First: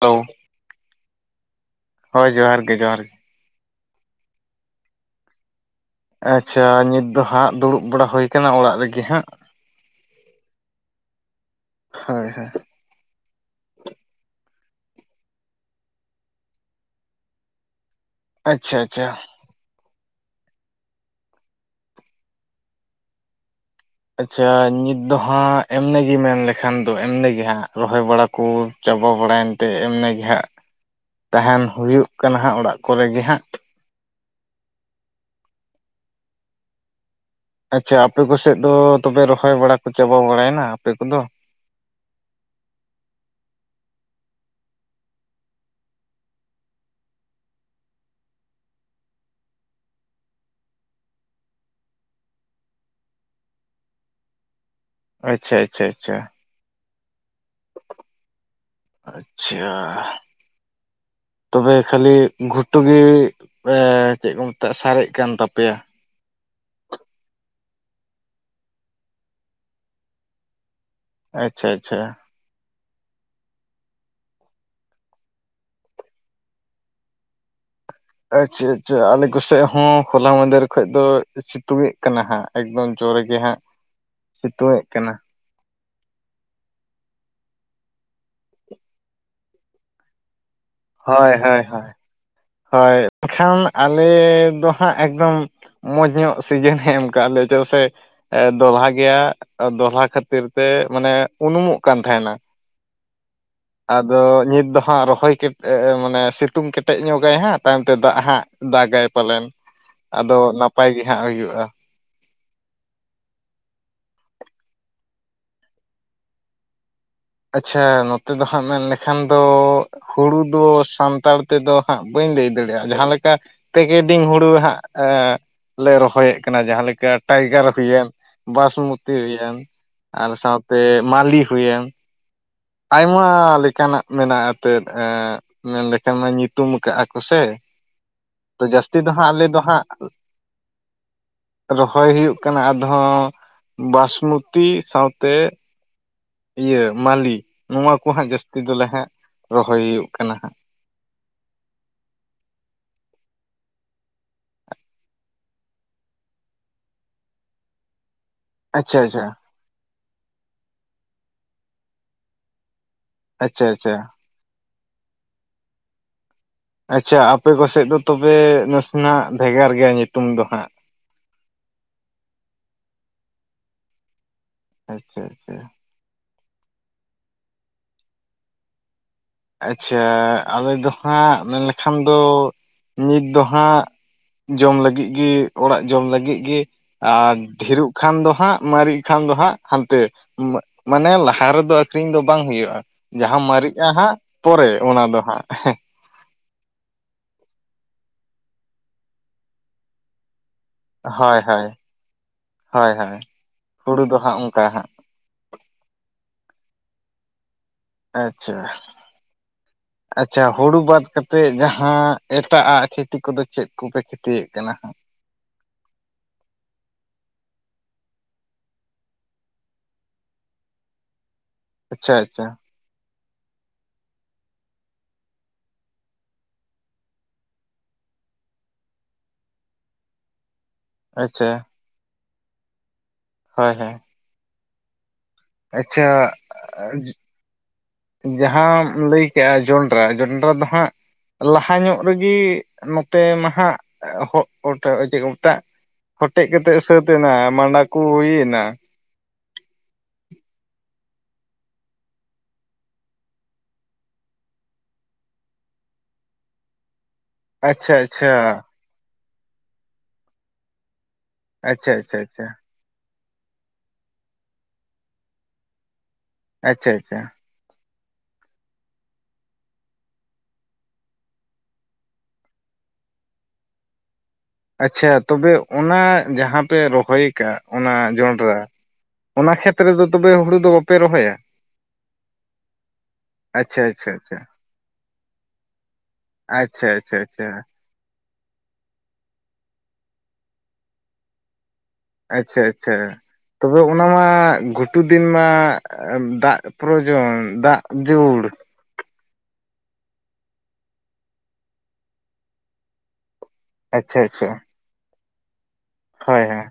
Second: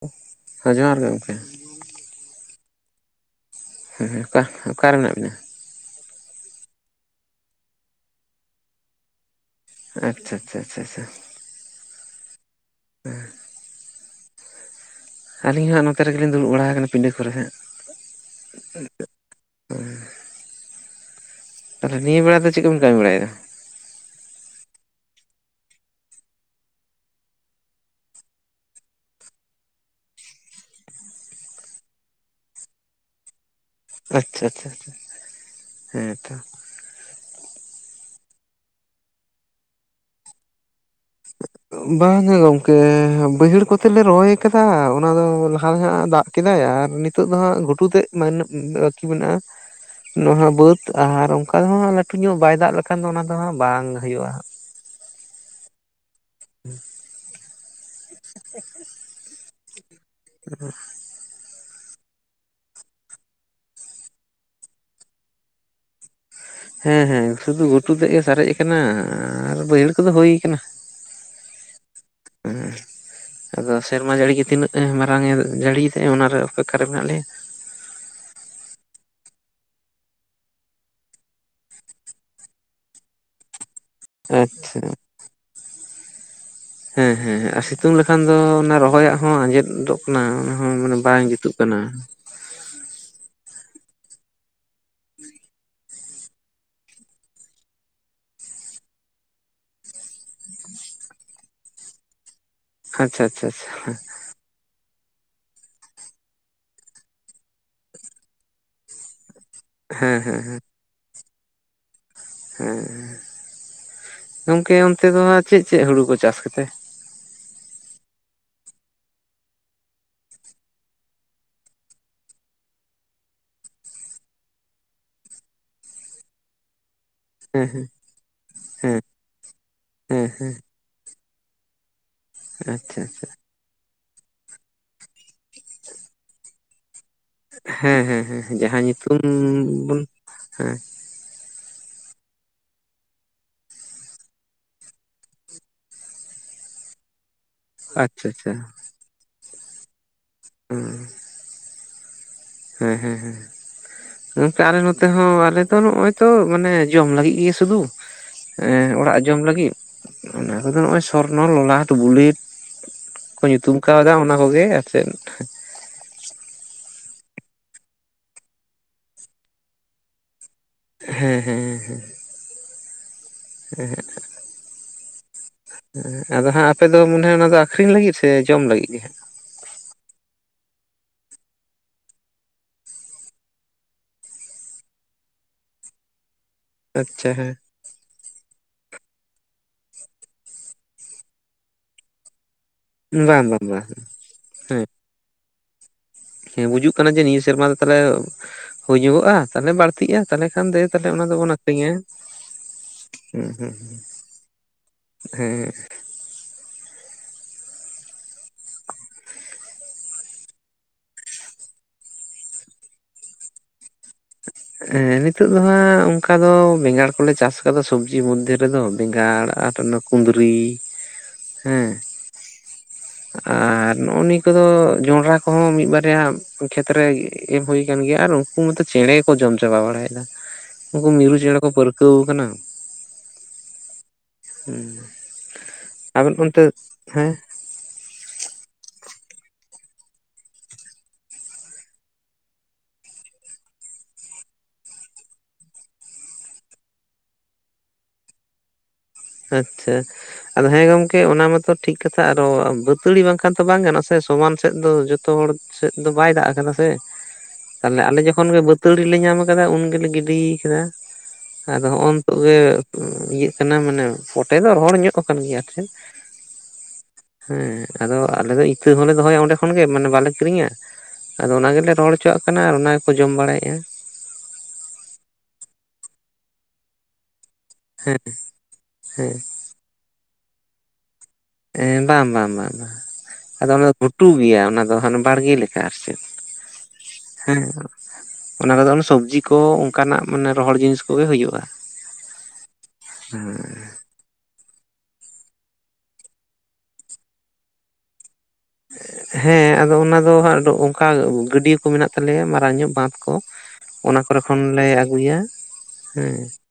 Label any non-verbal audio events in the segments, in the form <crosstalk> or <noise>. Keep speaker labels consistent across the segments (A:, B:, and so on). A: Hello
B: ᱦᱟᱸ ᱡᱚᱸᱦᱟᱨ ᱜᱮ ᱜᱚᱢᱠᱮ᱾
A: ᱦᱳᱭ ᱡᱚᱸᱦᱟᱨ ᱜᱮ ᱡᱚᱸᱦᱟᱨᱜ ᱜᱮ᱾
B: ᱦᱮᱸ ᱦᱮᱸ ᱚᱠᱟ-ᱚᱠᱟᱨᱮ ᱢᱮᱱᱟᱜ ᱵᱮᱱᱟᱜ ᱵᱤᱱᱟ?
A: ᱟᱪᱪᱷᱟ ᱱᱤᱛ ᱫᱚ ᱦᱟᱸᱜ ᱫᱩᱲᱩᱵ ᱵᱟᱲᱟ ᱦᱩᱠᱟᱱᱟ ᱚᱲᱟᱜ ᱨᱮᱜᱮ ᱦᱟᱸᱜ᱾
B: ᱟᱪᱪᱷᱟ ᱪᱷᱟ ᱪᱷᱟ ᱪᱷᱟ᱾
A: ᱦᱳᱭ ᱦᱳᱭ᱾
B: ᱦᱮᱸ᱾ ᱟᱹᱞᱤᱧ ᱦᱚᱸᱟᱸᱜ ᱱᱚᱛᱮ ᱨᱮᱜᱮᱞᱤᱧ ᱫᱩᱲᱩᱵ ᱵᱟᱲᱟ ᱟᱠᱟᱱᱟ ᱯᱤᱰᱟᱹ ᱠᱚᱨᱮ ᱦᱟᱸᱜ᱾
A: ᱟᱪᱪᱷᱟ ᱟᱪᱪᱷᱟ᱾
B: <unintelligible> ᱛᱟᱞᱦᱮ ᱱᱤᱭᱟᱹ ᱵᱮᱲᱟ ᱫᱚ ᱪᱮᱫ ᱠᱚᱵᱤᱱ ᱠᱟᱹᱢᱤ ᱵᱟᱲᱟᱭᱮᱫᱟ?
A: ᱟᱪᱪᱷᱟ ᱱᱤᱛ ᱫᱚ ᱦᱟᱸᱜ ᱮᱢᱱᱤ ᱜᱮ ᱢᱮᱱ ᱞᱮᱠᱷᱟᱱ ᱫᱚ ᱮᱢᱱᱤ ᱜᱮ ᱦᱟᱸᱜ᱾ ᱨᱚᱦᱚᱭ ᱵᱟᱲᱟ ᱠᱚ ᱪᱟᱵᱟ ᱵᱟᱲᱟᱭᱮᱱᱛᱮ ᱮᱢᱱᱤ ᱜᱮ ᱦᱟᱸᱜ ᱛᱟᱦᱮᱱ ᱦᱩᱭᱩᱜ ᱠᱟᱱᱟ ᱦᱟᱸᱜ ᱚᱲᱟᱜ ᱠᱚᱨᱮ ᱜᱮ ᱦᱟᱸᱜ᱾
B: ᱟᱪᱪᱷᱟ ᱟᱪᱪᱷᱟ ᱟᱪᱷᱟ ᱦᱮᱸ ᱛᱚ᱾
A: ᱟᱪᱪᱷᱟ ᱟᱯᱮ ᱠᱚᱥᱮᱫ ᱫᱚ ᱛᱚᱵᱮ ᱨᱚᱦᱚᱭ ᱵᱟᱲᱟ ᱠᱚ ᱪᱟᱵᱟ ᱵᱟᱲᱟᱭᱮᱱᱟ ᱟᱯᱮ ᱠᱚᱫᱚ᱾
B: ᱵᱟᱝᱟ ᱜᱮ ᱜᱚᱝᱠᱮ ᱵᱟᱹᱭᱦᱟᱹᱲ ᱠᱚᱛᱮ ᱞᱮ ᱨᱚᱦᱚᱭ ᱟᱠᱟᱫᱟ ᱚᱱᱟ ᱫᱚ ᱞᱟᱦᱟ ᱨᱮ ᱦᱟᱸᱜ ᱫᱟᱜ ᱠᱮᱫᱟᱭ ᱟᱨ ᱱᱤᱛᱚᱜ ᱫᱚ ᱦᱟᱸᱜ ᱜᱷᱩᱴᱩ ᱛᱮᱫ ᱢᱮᱱᱟᱜ ᱵᱟᱠᱤ ᱢᱮᱱᱟᱜ-ᱟ᱾ ᱱᱚᱣᱟ ᱦᱟᱸᱜ ᱵᱟᱹᱫ ᱟᱨ ᱚᱱᱠᱟ ᱫᱚ ᱦᱟᱸᱜ ᱞᱟᱹᱴᱷᱩ ᱧᱚᱜ ᱵᱟᱭ ᱫᱟᱜ ᱞᱮᱠᱷᱟᱱ ᱫᱚ ᱚᱱᱟ ᱫᱚ ᱦᱟᱸᱜ ᱵᱟᱝ ᱦᱩᱭᱩᱜᱼᱟ ᱦᱟᱸᱜ᱾
A: ᱟᱪᱪᱷᱟ ᱟᱪᱪᱷᱟ ᱟᱪᱪᱷᱟ᱾
B: ᱦᱩᱸ᱾
A: <unintelligible>
B: <inaudible>
A: ᱛᱚᱵᱮ ᱠᱷᱟᱹᱞᱤ ᱜᱷᱩᱴᱩᱜᱤ ᱮ ᱪᱮᱫ ᱠᱚ ᱢᱮᱛᱟᱜᱼᱟ ᱥᱟᱨᱮᱡ ᱟᱠ ᱛᱟᱯᱮᱭᱟ᱾
B: ᱦᱮᱸ ᱦᱮᱸ ᱥᱩᱫᱷᱩ ᱜᱷᱩᱴᱩ ᱛᱮᱫ ᱜᱮ ᱥᱟᱨᱮᱡ ᱟᱠᱟᱱᱟ ᱟᱨ ᱵᱟᱹᱭᱦᱟᱹᱲ ᱠᱚᱫᱚ ᱦᱩᱭ ᱟᱠᱟᱱᱟ᱾
A: ᱟᱪᱪᱷᱟ ᱟᱪᱪᱷᱟ᱾
B: ᱦᱩᱸ᱾ ᱟᱫᱚ ᱥᱮᱨᱢᱟ ᱡᱟᱹᱲᱤ ᱜᱮ ᱛᱤᱱᱟᱹᱜ ᱮ ᱢᱟᱨᱟᱝ ᱮ ᱡᱟᱹᱲᱤᱭ ᱮᱫᱟᱭ ᱚᱱᱟ ᱨᱮ ᱚᱯᱮᱠᱠᱟᱨ ᱨᱮ ᱢᱮᱱᱟᱜ ᱞᱮᱭᱟ᱾
A: ᱟᱪᱪᱷᱟ ᱟᱪᱪᱷᱟ᱾ ᱟᱞᱮ ᱠᱚ ᱥᱮᱫ ᱦᱚᱸ ᱦᱚᱞᱟ ᱢᱟᱦᱫᱮᱨ ᱠᱷᱚᱡ ᱫᱚ ᱥᱤᱛᱩᱝ ᱮᱜ ᱠᱟᱱᱟ ᱦᱟᱸᱜ᱾ ᱮᱠᱫᱚᱢ ᱡᱳᱨᱮ ᱜᱮ ᱦᱟᱸᱜ ᱥᱤᱛᱩᱝ
B: ᱟᱪᱪᱷᱟ
A: ᱮᱫ ᱠᱟᱱᱟ᱾
B: ᱦᱮᱸ ᱦᱮᱸ ᱟᱨ ᱥᱤᱛᱩᱝ ᱞᱮᱠᱷᱟᱱ ᱫᱚ ᱚᱱᱟ ᱨᱚᱦᱚᱭᱟᱜ ᱦᱚᱸ ᱟᱸᱡᱮᱫ ᱫᱚ ᱚᱱᱟ ᱦᱚᱸ ᱢᱟᱱᱮ ᱵᱟᱝ
A: ᱦᱳᱭ
B: ᱡᱩᱛᱩᱜ
A: ᱦᱳᱭ
B: ᱠᱟᱱᱟ᱾
A: ᱦᱳᱭ ᱦᱳᱭ᱾ ᱮᱱᱠᱷᱟᱱ ᱟᱞᱮ ᱫᱚ ᱦᱟᱸᱜ ᱮᱠᱫᱚᱢ ᱢᱚᱡᱽ ᱧᱚᱜ ᱥᱤᱡᱤᱱ ᱦᱮᱸ ᱮᱢ ᱟᱠᱟᱫ ᱞᱮᱭᱟ ᱪᱮᱫ ᱥᱮ ᱮ ᱫᱚᱞᱦᱟ ᱜᱮᱭᱟ᱾ ᱫᱚᱞᱦᱟ ᱠᱷᱟᱹᱛᱤᱨ ᱛᱮ ᱢᱟᱱᱮ ᱩᱱᱩᱢᱚᱜ ᱠᱟᱱ ᱛᱟᱦᱮᱸᱱᱟ᱾
B: ᱟᱪᱪᱷᱟ ᱟᱪᱪᱷᱟ ᱟᱪᱪᱷᱟ
A: ᱟᱫᱚ ᱱᱤᱛ ᱫᱚ ᱦᱟᱸᱜ ᱨᱚᱦᱚᱭ ᱠᱮᱴ ᱮ ᱢᱟᱱᱮ ᱥᱤᱛᱩᱝ ᱠᱮᱴᱮᱡ ᱧᱚᱜᱟᱭ ᱦᱟᱸᱜ ᱛᱟᱭᱚᱢ ᱛᱮ ᱫᱟᱜ ᱦᱟᱸᱜ ᱫᱟᱜᱟᱭ ᱯᱟᱞᱮᱱ᱾
B: ᱦᱮᱸ
A: ᱟᱫᱚ
B: ᱦᱮᱸ ᱦᱮᱸ
A: ᱱᱟᱯᱟᱭ ᱜᱮ ᱦᱟᱸᱜ ᱦᱩᱭᱩᱜᱼᱟ᱾
B: ᱦᱮᱸ᱾ ᱜᱚᱝᱠᱮ ᱚᱱᱛᱮ ᱫᱚ ᱦᱟᱸᱜ ᱪᱮᱫ ᱪᱮᱫ ᱦᱩᱲᱩ ᱠᱚ ᱪᱟᱥ ᱜᱮᱛᱮ?
A: ᱟᱪᱪᱷᱟ, ᱱᱚᱛᱮ ᱫᱚ ᱦᱟᱸᱜ ᱢᱮᱱ ᱞᱮᱠᱷᱟᱱ ᱫᱚ ᱦᱩᱲᱩ ᱫᱚ ᱥᱟᱱᱛᱟᱲ ᱛᱮ ᱫᱚ ᱦᱟᱸᱜ ᱵᱟᱹᱧ ᱞᱟᱹᱭ ᱫᱟᱲᱮᱭᱟᱜᱼᱟ᱾ ᱡᱟᱦᱟᱸ ᱞᱮᱠᱟ ᱯᱮᱠᱮᱰᱤᱝ ᱦᱩᱲᱩ ᱦᱟᱸᱜ ᱞᱮ ᱨᱚᱦᱚᱭ ᱮᱫ ᱠᱟᱱᱟ ᱡᱟᱦᱟᱸ ᱞᱮᱠᱟ ᱴᱟᱭᱜᱟᱨ
B: ᱦᱮᱸ ᱦᱮᱸ
A: ᱦᱩᱭᱮᱱ,
B: ᱦᱮᱸ
A: ᱵᱟᱥᱢᱩᱛᱤ ᱦᱩᱭᱮᱱ
B: ᱦᱮᱸ
A: ᱟᱨ
B: ᱦᱮᱸ
A: ᱥᱟᱶᱛᱮ ᱢᱟᱞᱤ ᱦᱩᱭᱮᱱ
B: <inaudible>
A: ᱟᱭᱢᱟ ᱞᱮᱠᱟ ᱱᱟᱜ ᱢᱮᱱᱟᱜᱼᱟ, ᱮᱱᱛᱮᱫ ᱢᱮᱱ ᱞᱮᱠᱷᱟᱱ ᱢᱟ ᱧᱩᱛᱩᱢ ᱟᱠᱟᱜᱼᱟ ᱠᱚ - ᱠᱚ ᱥᱮ
B: ᱦᱮᱸ ᱦᱮᱸ ᱦᱮᱸ
A: ᱛᱚ
B: ᱡᱟᱦᱟᱸ
A: ᱡᱟᱹᱥᱛᱤ ᱫᱚ
B: ᱧᱩᱛᱩᱢ
A: ᱦᱟᱸᱜ ᱟᱞᱮ ᱫᱚ ᱦᱟᱸᱜ
B: ᱵᱚᱱ ᱦᱮᱸ
A: ᱨᱚᱦᱚᱭ ᱦᱩᱭᱩᱜ ᱠᱟᱱᱟ, ᱟᱫᱚ ᱦᱟᱸᱜ ᱵᱟᱥᱢᱩᱛᱤ ᱥᱟᱶᱛᱮ ᱤᱭᱟᱹ ᱢᱟᱹᱞᱤ ᱱᱚᱣᱟ ᱠᱚ
B: ᱟᱪᱪᱷᱟ
A: ᱦᱟᱸᱜ
B: ᱟᱪᱪᱷᱟ
A: ᱡᱟᱹᱥᱛᱤ ᱫᱚᱞᱮ ᱦᱟᱸᱜ ᱨᱚᱦᱚᱭ ᱦᱩᱭᱩᱜ ᱠᱟᱱᱟ ᱾
B: ᱦᱩᱸ ᱾ ᱦᱮᱸ, ᱦᱮᱸ, ᱦᱮᱸ ᱾ ᱜᱚᱝᱠᱮ ᱟᱞᱮ ᱱᱚᱛᱮ ᱦᱚᱸ ᱟᱞᱮ ᱫᱚ ᱱᱚᱜᱼᱚᱭ ᱛᱚ ᱢᱟᱱᱮ ᱡᱚᱢ ᱞᱟᱹᱜᱤᱫ ᱜᱮ ᱥᱩᱫᱷᱩ ᱾
A: ᱟᱪᱪᱷᱟ
B: ᱚᱲᱟᱜ
A: ᱟᱪᱪᱷᱟ
B: ᱡᱚᱢ ᱞᱟᱹᱜᱤᱫ, ᱦᱩᱲᱩ ᱦᱚᱸᱜᱼᱚᱭ ᱥᱚᱨᱱᱚ, ᱞᱚᱞᱟᱴ, ᱵᱩᱞᱮᱴ ᱠᱚ
A: ᱟᱪᱪᱷᱟ
B: ᱧᱩᱛᱩᱢ
A: ᱟᱪᱪᱷᱟ
B: ᱠᱟᱣᱫᱟ ᱚᱱᱟ ᱠᱚ ᱜᱮ ᱟᱨ ᱪᱮᱫ ᱾
A: ᱟᱪᱪᱷᱟ ᱟᱯᱮ ᱠᱚ ᱥᱮᱡ ᱫᱚ ᱛᱚᱵᱮ ᱱᱟᱥᱮ ᱱᱟᱜ ᱵᱷᱮᱜᱟᱨ ᱜᱮᱭᱟ ᱧᱩᱛᱩᱢ ᱫᱚ ᱦᱟᱸᱜ ᱾
B: ᱦᱮᱸ, ᱦᱮᱸ, ᱦᱮᱸ ᱾ <inaudible>
A: ᱟᱪᱪᱷᱟ, ᱟᱪᱪᱷᱟ ᱾
B: ᱦᱮᱸ ᱟᱫᱚ ᱦᱟᱸᱜ, ᱟᱯᱮ ᱫᱚ ᱢᱚᱱᱮ ᱦᱚᱭ ᱚᱱᱟ ᱫᱚ ᱟᱹᱠᱷᱨᱤᱧ ᱞᱟᱹᱜᱤᱫ ᱥᱮ ᱡᱚᱢ ᱞᱟᱹᱜᱤᱫ ᱜᱮ ᱦᱟᱸᱜ?
A: ᱟᱪᱪᱷᱟ ᱟᱞᱮ ᱫᱚ ᱦᱟᱸᱜ ᱢᱮᱱ ᱞᱮᱠᱷᱟᱱ ᱫᱚ ᱱᱤᱛ ᱫᱚ ᱦᱟᱸᱜ ᱡᱚᱢ ᱞᱟᱹᱜᱤᱜ ᱜᱮ ᱚᱲᱟᱜ ᱡᱚᱢ ᱞᱟᱹᱜᱤᱫ ᱜᱮ,
B: ᱟᱪᱪᱷᱟ
A: ᱟᱨ
B: ᱦᱮᱸ
A: ᱰᱷᱮᱨᱚᱜ ᱠᱷᱟᱱ ᱫᱚ ᱦᱟᱸᱜ ᱢᱟᱨᱹᱤᱜ ᱠᱷᱟᱱ ᱫᱚ ᱦᱟᱸᱜ ᱦᱟᱱᱛᱮ ᱢᱟᱱᱮ ᱞᱟᱦᱟ ᱨᱮᱫᱚ ᱟᱹᱠᱷᱨᱤᱧ ᱫᱚ ᱵᱟᱝ ᱦᱩᱭᱩᱜᱼᱟ ᱾ ᱡᱟᱦᱟᱸ
B: ᱵᱟᱝ ᱵᱟᱝ ᱵᱟᱝ
A: ᱢᱟᱹᱨᱤᱜᱼᱟ ᱦᱟᱸᱜ ᱯᱚᱨᱮ
B: ᱦᱮᱸ
A: ᱚᱱᱟ ᱫᱚ ᱦᱟᱸᱜ ᱾
B: ᱦᱮᱸ ᱵᱩᱡᱩᱜ ᱠᱟᱱᱟ ᱡᱮ ᱱᱤᱭᱟᱹ ᱥᱮᱨᱢᱟ ᱫᱚ ᱛᱟᱦᱚᱞᱮ ᱦᱩᱭ ᱧᱚᱜᱚᱜᱼᱟ, ᱛᱟᱦᱚᱞᱮ ᱵᱟᱹᱲᱛᱤᱜᱼᱟ ᱛᱟᱦᱚᱞᱮ ᱠᱷᱟᱱ ᱫᱚ ᱛᱟᱦᱚᱞᱮ ᱚᱱᱟ ᱫᱚ
A: ᱦᱳᱭ
B: ᱵᱚᱱ
A: ᱦᱳᱭ
B: ᱟᱹᱠᱷᱨᱤᱧᱟ᱾
A: ᱦᱳᱭ ᱦᱳᱭ
B: ᱦᱩᱸ, ᱦᱩᱸ, ᱦᱩᱸ᱾
A: ᱦᱩᱲᱩ ᱫᱚ ᱦᱟᱸᱜ ᱚᱱᱠᱟ ᱦᱟᱸᱜ
B: ᱦᱮᱸ ᱾
A: ᱟᱪᱪᱷᱟ ᱾ ᱟᱪᱪᱷᱟ ᱦᱩᱲᱩ ᱵᱟᱫ ᱠᱟᱛᱮᱜ ᱡᱟᱦᱟᱸ ᱮᱴᱟᱜᱼᱟᱜ ᱠᱷᱮᱛᱤ ᱠᱚ ᱫᱚ ᱪᱮᱫ ᱠᱚᱯᱮ ᱠᱷᱮᱛᱤ ᱮᱫ ᱠᱟᱱᱟ ᱦᱟᱸᱜ?
B: ᱦᱮᱸ ᱱᱤᱛᱚᱜ ᱫᱚ ᱦᱟᱸᱜ ᱚᱱᱠᱟ ᱫᱚ ᱵᱮᱸᱜᱟᱲ ᱠᱚ ᱞᱮ ᱪᱟᱥ ᱟᱠᱟᱫᱟ ᱥᱚᱵᱽᱡᱤ ᱢᱚᱫᱫᱷᱮ ᱨᱮᱫᱚ, ᱵᱮᱸᱜᱟᱲ ᱟᱨ ᱚᱱᱟ ᱠᱩᱸᱫᱽᱨᱤ
A: <inaudible>
B: ᱦᱮᱸ
A: ᱟᱪᱪᱷᱟ ᱟᱪᱪᱷᱟ
B: ᱾ ᱟᱨ ᱱᱚᱜᱼᱚ ᱱᱤᱭᱟᱹ ᱠᱚ ᱫᱚ ᱡᱚᱱᱰᱨᱟ ᱠᱚ ᱦᱚᱸ ᱢᱤᱫ ᱵᱟᱨᱭᱟ ᱠᱷᱮᱛ ᱨᱮ ᱮᱨ ᱦᱩᱭ ᱟᱠᱟᱱ ᱜᱮᱭᱟ, ᱟᱨ ᱩᱱᱠᱩ ᱢᱩᱫ ᱨᱮ ᱪᱮᱸᱬᱮ ᱠᱚ ᱡᱚᱢ ᱪᱟᱵᱟ ᱵᱟᱲᱟᱭ ᱮᱫᱟ ᱾ ᱩᱱᱠᱩ ᱢᱤᱨᱩ
A: ᱟᱪᱪᱷᱟ
B: ᱪᱮᱸᱬᱮ ᱠᱚ ᱯᱟᱹᱨᱠᱟᱹᱣ ᱟᱠᱟᱱᱟ ᱾
A: ᱦᱳᱭ, ᱦᱳᱭ ᱾
B: ᱦᱮᱸ, ᱟᱵᱮᱱ ᱚᱱᱛᱮ ᱦᱮᱸ
A: ᱡᱟᱦᱟᱸ ᱟᱢ ᱞᱟᱹᱭ ᱠᱮᱜᱼᱟ ᱡᱚᱸᱰᱨᱟ, ᱡᱚᱸᱰᱨᱟ ᱫᱚ ᱦᱟᱸᱜ ᱞᱟᱦᱟ ᱧᱚᱜ ᱨᱮᱜᱮ ᱱᱚᱛᱮ ᱢᱟ ᱦᱟᱸᱜ ᱦᱚᱴ ᱚᱡᱮ ᱚᱴᱟᱜ ᱦᱚᱴᱮᱡ ᱠᱟᱛᱮᱫ ᱥᱟᱹᱛ ᱮᱱᱟ ᱢᱟᱸᱰᱟ ᱠᱚ ᱦᱩᱭᱱᱟ ᱾
B: ᱟᱪᱪᱷᱟ ᱾ ᱟᱫᱚ ᱦᱮᱸ ᱜᱚᱢᱠᱮ, ᱚᱱᱟ ᱢᱟᱛᱚ ᱴᱷᱤᱠ ᱠᱟᱛᱷᱟ ᱟᱨᱚ ᱵᱟᱹᱛᱟᱹᱲᱤ ᱵᱟᱝ ᱠᱷᱟᱱ ᱛᱚ, ᱵᱟᱝ ᱜᱟᱱᱚᱜ ᱥᱮ ᱥᱚᱢᱟᱱ ᱥᱮᱫ ᱫᱚ ᱡᱚᱛᱚ ᱦᱚᱲ ᱥᱮᱫ ᱫᱚ ᱵᱟᱭ ᱫᱟᱜ ᱠᱟᱫᱟ ᱥᱮ ᱾
A: ᱟᱪᱪᱷᱟ
B: ᱛᱟᱦᱚᱞᱮ ᱟᱞᱮ
A: ᱟᱪᱪᱷᱟ
B: ᱡᱚᱠᱷᱚᱱ ᱜᱮ ᱵᱟᱹᱛᱟᱹᱲᱤ ᱞᱮ ᱧᱟᱢ ᱟᱠᱟᱫᱟ, ᱩᱱ ᱜᱮᱞᱮ ᱜᱤᱰᱤ ᱠᱟᱫᱟ। ᱟᱫᱚ
A: ᱟᱪᱪᱷᱟ
B: ᱦᱚᱸᱜᱼᱚᱭ
A: ᱟᱪᱪᱷᱟ
B: ᱱᱤᱛᱚᱜ
A: ᱟᱪᱪᱷᱟ
B: ᱜᱮ ᱤᱭᱟᱹᱜ ᱠᱟᱱᱟ ᱢᱟᱱᱮ ᱯᱷᱚᱴᱮ ᱫᱚ ᱨᱚᱦᱚᱲᱧᱚᱜ ᱠᱟᱱ ᱜᱮᱭᱟ ᱥᱮ ᱾
A: ᱟᱪᱪᱷᱟ, ᱟᱪᱪᱷᱟ।
B: ᱦᱮᱸ ᱟᱫᱚ ᱟᱞᱮ ᱫᱚ ᱤᱛᱟᱹ ᱦᱚᱸᱞᱮ ᱫᱚᱦᱚᱭᱟ ᱚᱸᱰᱮ ᱠᱷᱚᱱᱜᱮ ᱢᱟᱱᱮ ᱵᱟᱞᱮ ᱠᱤᱨᱤᱧᱟ ᱟᱫᱚ ᱚᱱᱟ ᱜᱮᱞᱮ ᱨᱚᱲ ᱦᱚᱪᱚᱣᱟᱜ ᱠᱟᱱᱟ ᱟᱨ ᱚᱱᱟ ᱜᱮᱠᱚ ᱡᱚᱢ ᱵᱟᱲᱟᱭᱮᱫᱼᱟ ᱾
A: ᱟᱪᱪᱷᱟ ᱛᱚᱵᱮ ᱚᱱᱟ ᱡᱟᱦᱟᱸ ᱯᱮ ᱨᱚᱦᱚᱭ ᱠᱟᱜᱼᱟ ᱚᱱᱟ ᱡᱚᱱᱰᱨᱟ ᱚᱱᱟ ᱠᱷᱮᱛ ᱨᱮᱫᱚ ᱛᱚᱵᱮ ᱦᱩᱲᱩ ᱫᱚ ᱵᱟᱯᱮ ᱨᱚᱦᱚᱭᱟ?
B: ᱮᱸ ᱵᱟᱝ ᱵᱟᱝ ᱵᱟᱝ ᱵᱟᱝ ᱾ ᱟᱫᱚ
A: ᱟᱪᱪᱷᱟ
B: ᱚᱱᱟ ᱫᱚ
A: ᱟᱪᱪᱷᱟ
B: ᱜᱷᱩᱴᱩ
A: ᱟᱪᱪᱷᱟ
B: ᱜᱮᱭᱟ ᱚᱱᱟ ᱫᱚ ᱦᱟᱱᱮ ᱵᱟᱲᱜᱮ ᱞᱮᱠᱟ ᱟᱨ ᱪᱮᱫ ᱾
A: ᱟᱪᱪᱷᱟ ᱟᱪᱪᱷᱟ ᱟᱪᱪᱷᱟ ᱾
B: ᱚᱱᱟ ᱨᱮᱫᱚ ᱚᱱᱮ ᱥᱚᱵᱡᱤ ᱠᱚ ᱚᱱᱠᱟᱱᱟᱜ ᱢᱟᱱᱮ ᱨᱚᱦᱚᱲ ᱡᱤᱱᱤᱥ ᱠᱚᱜᱮ ᱦᱩᱭᱩᱜᱼᱟ ᱾
A: ᱟᱪᱪᱷᱟ ᱟᱪᱪᱷᱟ ᱛᱚᱵᱮ ᱚᱱᱟ ᱚᱱᱟ ᱢᱟ ᱜᱷᱩᱴᱩ ᱫᱤᱱ ᱢᱟ ᱫᱟᱜ ᱯᱩᱨᱟᱹᱭ ᱡᱚᱢ ᱫᱟᱜ ᱡᱩᱲ ᱾
B: ᱦᱮᱸ ᱟᱫᱚ ᱚᱱᱟ ᱫᱚ ᱦᱟᱸᱜ ᱚᱱᱠᱟ ᱜᱟᱹᱰᱭᱟᱹ ᱠᱚ ᱢᱮᱱᱟᱜ ᱛᱟᱞᱮᱭᱟ ᱢᱟᱨᱟᱝ ᱧᱚᱜ ᱵᱟᱸᱫᱷ ᱠᱚ ᱚᱱᱟ
A: ᱟᱪᱪᱷᱟ
B: ᱠᱚᱨᱮ
A: ᱟᱪᱪᱷᱟ
B: ᱠᱷᱚᱱ ᱞᱮ ᱟᱹᱜᱩᱭᱟ ᱦᱮᱸ
A: ᱦᱳᱭ
B: ᱾
A: ᱦᱳᱭ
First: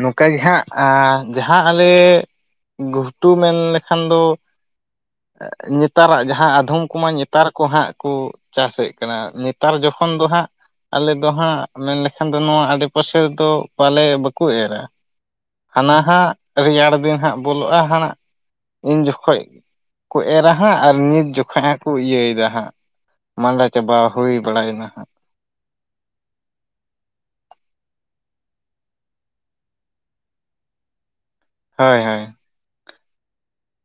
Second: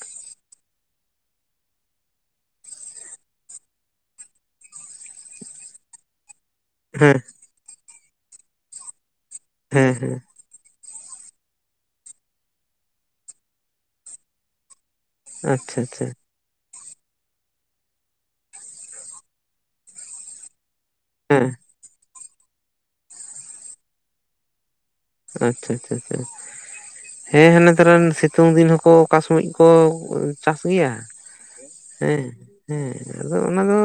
A: ᱱᱚᱝᱠᱟ ᱜᱮ ᱦᱟᱸᱜ ᱡᱟᱦᱟᱸ ᱟᱞᱮ ᱜᱷᱥᱴᱩ ᱢᱮᱱ ᱞᱮᱠᱷᱟᱱ ᱫᱚ ᱱᱮᱛᱟᱨᱟᱜ ᱡᱟᱦᱟᱸ <unintelligible> ᱠᱚᱢᱟ
B: ᱦᱮᱸ
A: ᱱᱮᱛᱟᱨ ᱠᱚ ᱦᱟᱸᱜ ᱠᱚ ᱪᱟᱥᱮᱫ ᱠᱟᱱᱟ ᱱᱮᱛᱟᱨ
B: ᱦᱮᱸ
A: ᱡᱚᱠᱷᱚᱱ
B: ᱦᱮᱸ
A: ᱫᱚ ᱦᱟᱸᱜ ᱟᱞᱮ ᱫᱚ ᱦᱟᱸᱜ ᱢᱮᱱ ᱞᱮᱠᱷᱟᱱ ᱫᱚ ᱱᱚᱣᱟ ᱟᱰᱮ ᱯᱟᱥᱮ ᱨᱮᱫᱚ ᱵᱟᱞᱮ ᱵᱟᱠᱚ ᱮᱨᱟ,
B: ᱟᱪᱪᱷᱟ
A: ᱦᱟᱱᱟ
B: ᱟᱪᱪᱷᱟ
A: ᱦᱟᱸᱜ ᱨᱮᱭᱟᱲ ᱫᱤᱱ ᱦᱟᱸᱜ ᱵᱚᱞᱚᱜᱼᱟ ᱦᱟᱱᱟ ᱩᱱ ᱡᱚᱠᱷᱚᱡ ᱠᱚ ᱮᱨᱟ ᱦᱟᱸᱜ ᱟᱨ ᱱᱤᱛ
B: ᱦᱮᱸ
A: ᱡᱚᱠᱷᱚᱡ ᱦᱟᱸᱜ ᱠᱚ ᱤᱭᱟᱹᱭᱮᱫᱟ ᱦᱟᱸᱜ ᱢᱟᱸᱰᱟ ᱪᱟᱵᱟ ᱦᱩᱭ ᱵᱟᱲᱟᱭᱮᱱᱟ ᱦᱟᱸᱜ ᱾
B: ᱟᱪᱪᱷᱟ ᱟᱪᱪᱷᱟ ᱟᱪᱪᱷᱟ ᱾ ᱦᱮᱸ ᱦᱮᱸ ᱱᱮᱛᱟᱨᱟᱱ ᱥᱤᱛᱩᱝ ᱫᱤᱱ ᱦᱚᱸᱠᱚ ᱟᱠᱟᱥᱢᱚᱡ ᱠᱚ ᱪᱟᱥ ᱜᱮᱭᱟ
A: ᱦᱳᱭ
B: ᱦᱮᱸ
A: ᱦᱳᱭ
B: ᱦᱮᱸ ᱟᱫᱚ ᱚᱱᱟ ᱫᱚᱻ